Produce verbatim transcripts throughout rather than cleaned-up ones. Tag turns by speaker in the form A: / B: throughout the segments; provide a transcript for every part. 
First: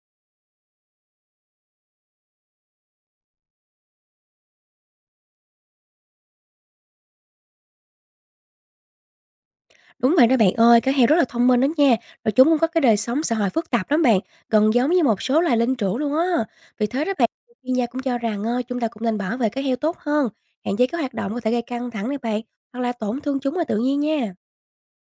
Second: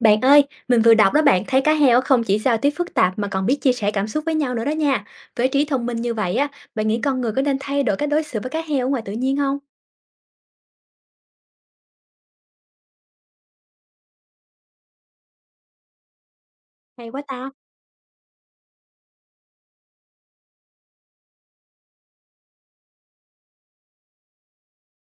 A: Bạn ơi, mình vừa đọc đó bạn thấy cá heo không chỉ giao tiếp phức tạp mà còn biết chia sẻ cảm xúc với nhau nữa đó nha. Với trí thông minh như vậy á, bạn nghĩ con người có nên thay đổi cách đối xử với cá heo ở ngoài tự nhiên không?
B: Đúng vậy đó bạn ơi, cá heo rất là thông minh đó nha, rồi chúng cũng có cái đời sống xã hội phức tạp lắm bạn, gần giống như một số loài linh trưởng luôn á. Vì thế
A: Hay
B: đó
A: quá
B: bạn,
A: ta.
B: chuyên gia cũng cho rằng ờ, chúng ta cũng nên bảo vệ cá heo tốt hơn, hạn chế các hoạt động có thể gây căng thẳng này bạn, hoặc là tổn thương chúng là tự nhiên nha.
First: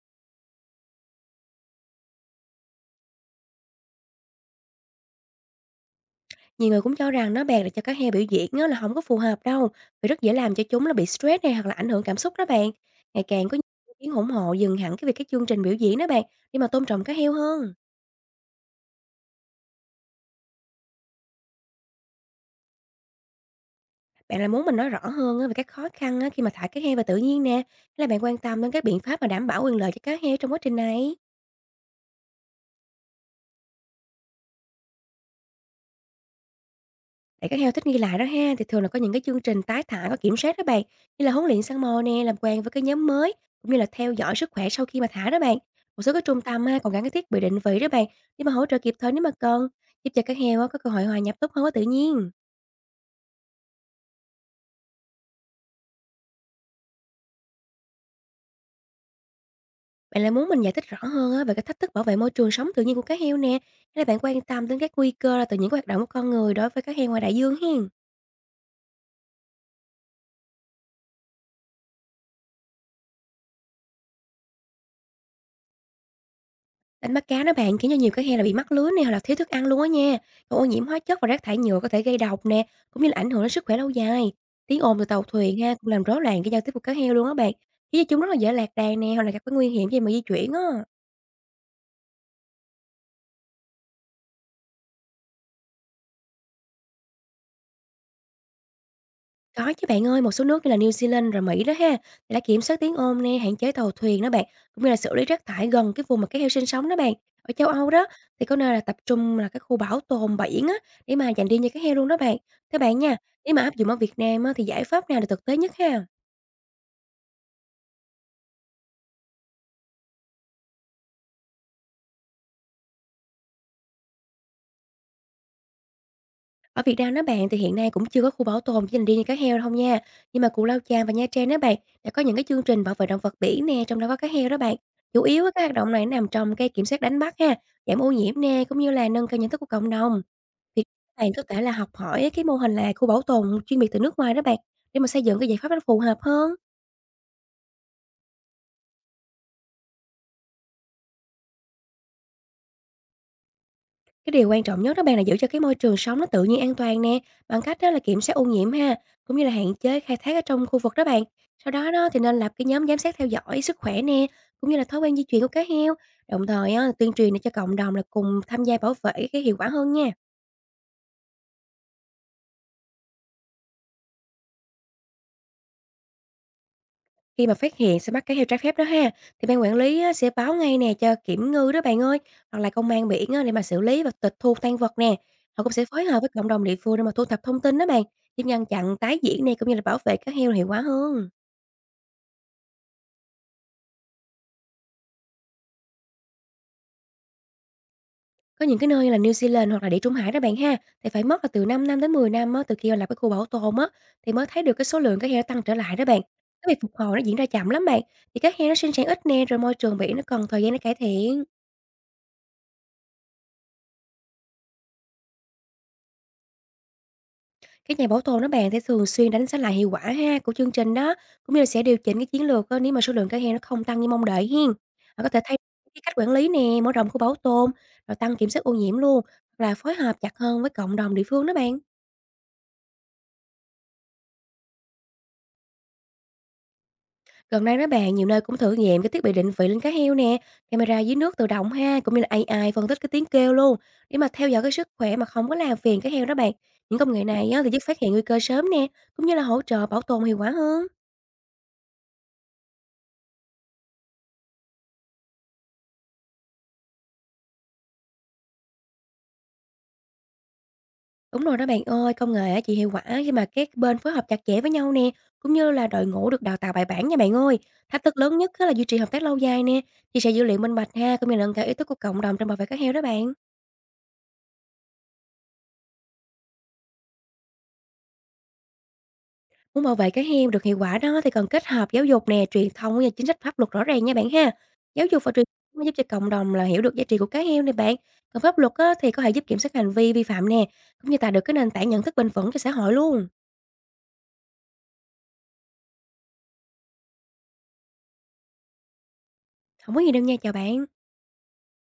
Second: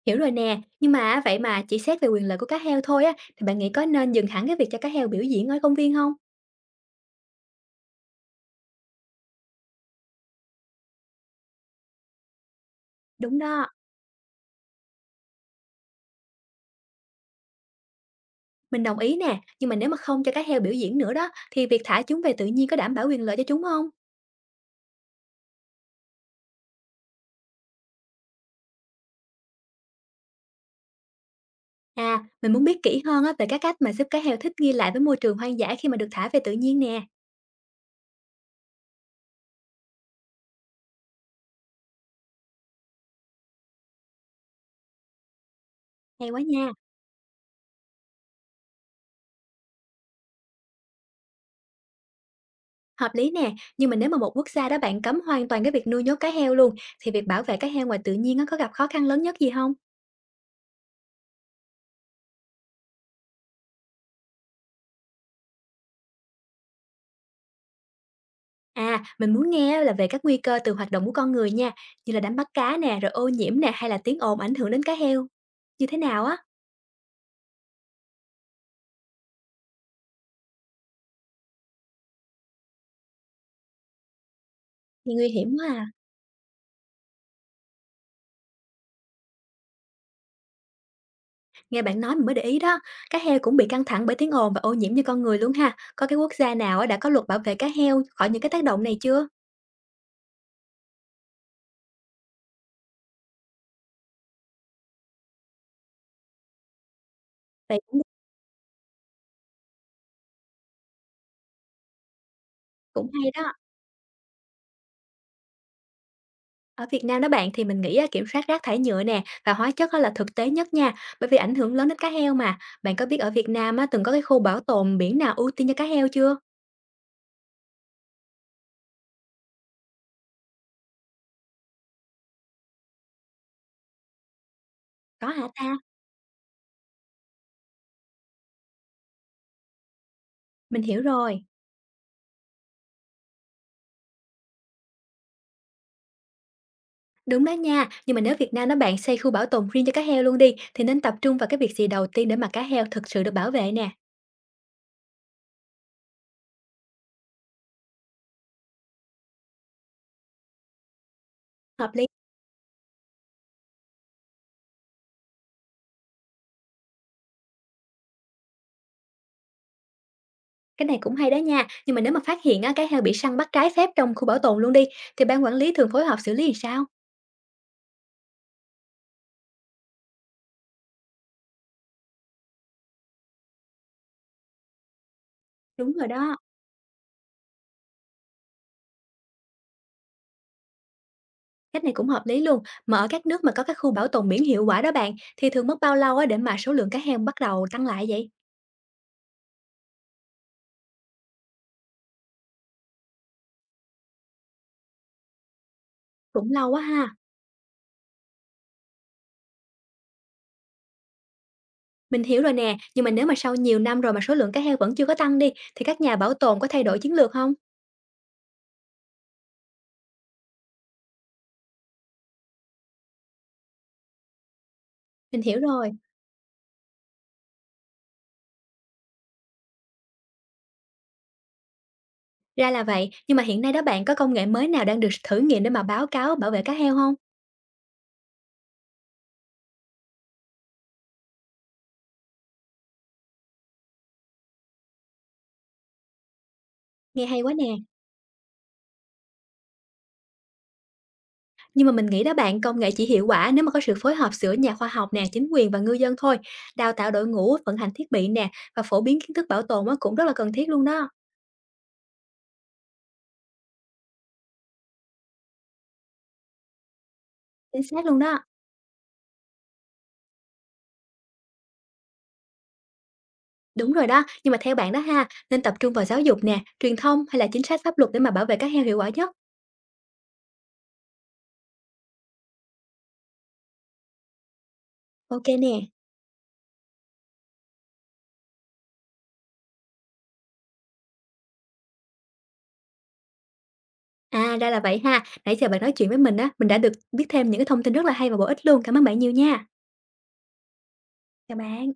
A: Hiểu rồi nè, nhưng mà á, vậy mà chỉ xét về quyền lợi của cá heo thôi á, thì bạn nghĩ có nên dừng hẳn cái việc cho cá heo biểu diễn ở công viên không?
B: Nhiều người cũng cho rằng đó bạn là cho cá heo biểu diễn á, là không có phù hợp đâu, vì rất dễ làm cho chúng là bị stress này hoặc là ảnh hưởng cảm xúc đó bạn. Ngày
A: Đúng
B: càng có nhiều
A: đó,
B: ý kiến ủng hộ dừng hẳn cái việc các chương trình biểu diễn đó bạn, để mà tôn trọng cá heo hơn.
A: mình đồng ý nè, nhưng mà nếu mà không cho cá heo biểu diễn nữa đó, thì việc thả chúng về tự nhiên có đảm bảo quyền lợi cho chúng không?
B: Bạn là muốn mình nói rõ hơn á về các khó khăn á khi mà thả cá heo vào tự nhiên nè, hay là bạn quan tâm đến các biện pháp mà đảm bảo quyền lợi cho cá heo trong quá trình này?
A: À, mình muốn biết kỹ hơn á, về các cách mà giúp cá heo thích nghi lại với môi trường hoang dã khi mà được thả về tự nhiên nè.
B: Để cá heo thích nghi lại đó ha, thì thường là có những cái chương trình tái thả có kiểm soát đó bạn, như là huấn luyện săn mồi nè, làm quen với cái nhóm mới, cũng như là theo dõi sức khỏe sau khi mà thả đó bạn. Một số cái
A: Hay quá
B: trung
A: nha.
B: tâm ha, còn gắn cái thiết bị định vị đó bạn, để mà hỗ trợ kịp thời nếu mà cần, giúp cho cá heo á có cơ hội hòa nhập tốt hơn với tự nhiên.
A: Hợp lý nè, nhưng mà nếu mà một quốc gia đó bạn cấm hoàn toàn cái việc nuôi nhốt cá heo luôn, thì việc bảo vệ cá heo ngoài tự nhiên nó có gặp khó khăn lớn nhất gì không?
B: Bạn lại muốn mình giải thích rõ hơn á về cái thách thức bảo vệ môi trường sống tự nhiên của cá heo nè, hay là bạn quan tâm đến các nguy cơ là từ những hoạt động của con người đối với cá heo ngoài đại dương hiên?
A: À, mình muốn nghe là về các nguy cơ từ hoạt động của con người nha, như là đánh bắt cá nè, rồi ô nhiễm nè, hay là tiếng ồn ảnh hưởng đến cá heo. Như thế nào á?
B: Đánh bắt cá đó bạn khiến cho nhiều cá heo là bị mắc lưới nè hoặc là thiếu thức ăn luôn á nha. Còn ô nhiễm hóa chất và rác thải nhựa có thể gây độc nè, cũng như là ảnh hưởng đến sức khỏe lâu dài. Tiếng ồn từ
A: Nghe
B: tàu
A: nguy hiểm
B: thuyền
A: quá
B: ha
A: à.
B: cũng làm rối loạn cái giao tiếp của cá heo luôn á bạn, khiến cho chúng rất là dễ lạc đàn nè hoặc là gặp cái nguy hiểm khi mà di chuyển á.
A: Nghe bạn nói mình mới để ý đó, cá heo cũng bị căng thẳng bởi tiếng ồn và ô nhiễm như con người luôn ha. Có cái quốc gia nào á đã có luật bảo vệ cá heo khỏi những cái tác động này chưa?
B: Có chứ bạn ơi, một số nước như là New Zealand rồi Mỹ đó ha, thì đã kiểm soát tiếng ồn nè, hạn chế tàu thuyền đó bạn, cũng như là xử lý rác thải gần cái vùng mà các heo sinh sống đó bạn. Ở châu
A: Vậy
B: Âu
A: cũng
B: đó thì có nơi là tập trung là các khu bảo tồn biển á để mà dành riêng cho các heo luôn đó bạn. Thế bạn
A: cũng
B: nha,
A: hay đó.
B: nếu mà áp dụng ở Việt Nam á, thì giải pháp nào là thực tế nhất ha?
A: Ở Việt Nam đó bạn thì mình nghĩ á, kiểm soát rác thải nhựa nè và hóa chất á là thực tế nhất nha, bởi vì ảnh hưởng lớn đến cá heo mà. Bạn có biết ở Việt Nam á, từng có cái khu bảo tồn biển nào ưu tiên cho cá heo chưa?
B: Ở Việt Nam đó bạn thì hiện nay cũng chưa có khu bảo tồn chỉ dành riêng cho cá heo đâu nha. Nhưng mà Cù Lao Chàm và Nha Trang đó bạn đã có những cái chương trình bảo vệ động vật biển nè, trong đó có cá heo đó bạn. Chủ
A: Có
B: yếu
A: hả
B: á, các hoạt
A: ta?
B: động này nằm trong cái kiểm soát đánh bắt ha, giảm ô nhiễm nè, cũng như là nâng cao nhận thức của cộng đồng.
A: Mình
B: Thì
A: hiểu
B: bạn có
A: rồi.
B: thể là học hỏi cái mô hình là khu bảo tồn chuyên biệt từ nước ngoài đó bạn để mà xây dựng cái giải pháp nó phù hợp hơn.
A: Đúng đó nha, nhưng mà nếu Việt Nam đó bạn xây khu bảo tồn riêng cho cá heo luôn đi thì nên tập trung vào cái việc gì đầu tiên để mà cá heo thực sự được bảo vệ nè.
B: Cái điều quan trọng nhất đó bạn là giữ cho cái môi trường sống nó tự nhiên an toàn nè, bằng cách đó là kiểm soát ô nhiễm ha, cũng như là hạn chế khai thác ở trong khu vực đó bạn. Sau
A: Hợp
B: đó
A: lý.
B: đó thì nên lập cái nhóm giám sát theo dõi sức khỏe nè, cũng như là thói quen di chuyển của cá heo, đồng thời á, tuyên truyền để cho cộng đồng là cùng tham gia bảo vệ cái hiệu quả hơn nha.
A: Cái này cũng hay đó nha, nhưng mà nếu mà phát hiện á, cá heo bị săn bắt trái phép trong khu bảo tồn luôn đi thì ban quản lý thường phối hợp xử lý thì sao?
B: Khi mà phát hiện săn bắt cá heo trái phép đó ha, thì ban quản lý á, sẽ báo ngay nè cho kiểm ngư đó bạn ơi, hoặc là công an biển á, để mà xử lý và tịch thu tang vật nè. Họ cũng sẽ
A: Đúng
B: phối
A: rồi
B: hợp với
A: đó.
B: cộng đồng địa phương để mà thu thập thông tin đó bạn, giúp ngăn chặn tái diễn này cũng như là bảo vệ cá heo hiệu quả hơn.
A: Cách này cũng hợp lý luôn. Mà ở các nước mà có các khu bảo tồn biển hiệu quả đó bạn, thì thường mất bao lâu á để mà số lượng cá heo bắt đầu tăng lại vậy?
B: Có những cái nơi như là New Zealand hoặc là Địa Trung Hải đó bạn ha, thì phải mất là từ 5 năm đến mười năm á, từ khi mà lập cái khu bảo tồn á, thì mới thấy được cái số lượng cá heo tăng trở lại đó bạn.
A: Cũng lâu
B: Cái việc
A: quá
B: phục hồi
A: ha.
B: nó diễn ra chậm lắm bạn, thì cá heo nó sinh sản ít nè, rồi môi trường biển nó cần thời gian để cải thiện.
A: Mình hiểu rồi nè, nhưng mà nếu mà sau nhiều năm rồi mà số lượng cá heo vẫn chưa có tăng đi, thì các nhà bảo tồn có thay đổi chiến lược không?
B: Các nhà bảo tồn đó bạn sẽ thường xuyên đánh giá lại hiệu quả ha của chương trình đó, cũng như là sẽ điều chỉnh cái chiến lược á, nếu mà số lượng cá heo nó không tăng như mong đợi hiên. Họ có thể
A: Mình
B: thay
A: hiểu rồi,
B: đổi cái cách quản lý nè, mở rộng khu bảo tồn, rồi tăng kiểm soát ô nhiễm luôn, hoặc là phối hợp chặt hơn với cộng đồng địa phương đó bạn.
A: ra là vậy. Nhưng mà hiện nay đó bạn có công nghệ mới nào đang được thử nghiệm để mà báo cáo bảo vệ cá heo không?
B: Gần đây đó bạn, nhiều nơi cũng thử nghiệm cái thiết bị định vị lên cá heo nè, camera dưới nước tự động ha, cũng như là a i phân tích cái tiếng kêu luôn, để mà theo dõi cái sức khỏe mà không có làm phiền cá heo đó bạn. Những công nghệ
A: Nghe hay
B: này
A: quá
B: á,
A: nè.
B: thì giúp phát hiện nguy cơ sớm nè, cũng như là hỗ trợ bảo tồn hiệu quả hơn.
A: Nhưng mà mình nghĩ đó bạn, công nghệ chỉ hiệu quả nếu mà có sự phối hợp giữa nhà khoa học nè, chính quyền và ngư dân thôi. Đào tạo đội ngũ, vận hành thiết bị nè và phổ biến kiến thức bảo tồn á cũng rất là cần thiết luôn đó.
B: Đúng rồi đó bạn ơi, công nghệ á chỉ hiệu quả khi mà các bên phối hợp chặt chẽ với nhau nè, cũng như là đội ngũ được đào tạo bài bản nha bạn ơi.
A: Chính
B: Thách
A: xác
B: thức
A: luôn
B: lớn
A: đó.
B: nhất á là duy trì hợp tác lâu dài nè, chia sẻ dữ liệu minh bạch ha, cũng như là nâng cao ý thức của cộng đồng trong bảo vệ cá heo đó bạn.
A: Đúng rồi đó, nhưng mà theo bạn đó ha, nên tập trung vào giáo dục nè, truyền thông hay là chính sách pháp luật để mà bảo vệ các heo hiệu quả nhất?
B: Muốn bảo vệ cá heo được hiệu quả đó thì cần kết hợp giáo dục nè, truyền thông với chính sách pháp luật rõ ràng nha bạn ha. Giáo dục và
A: Ok
B: truyền
A: nè.
B: thông mới giúp cho cộng đồng là hiểu được giá trị của cá heo này bạn. Còn pháp luật á, thì có thể giúp kiểm soát hành vi vi phạm nè, cũng như tạo được cái nền tảng nhận thức bền vững cho xã hội luôn.
A: À, ra là vậy ha. Nãy giờ bạn nói chuyện với mình á, mình đã được biết thêm những cái thông tin rất là hay và bổ ích luôn. Cảm ơn bạn nhiều nha.
B: Không có gì đâu nha, chào bạn.
A: Chào bạn.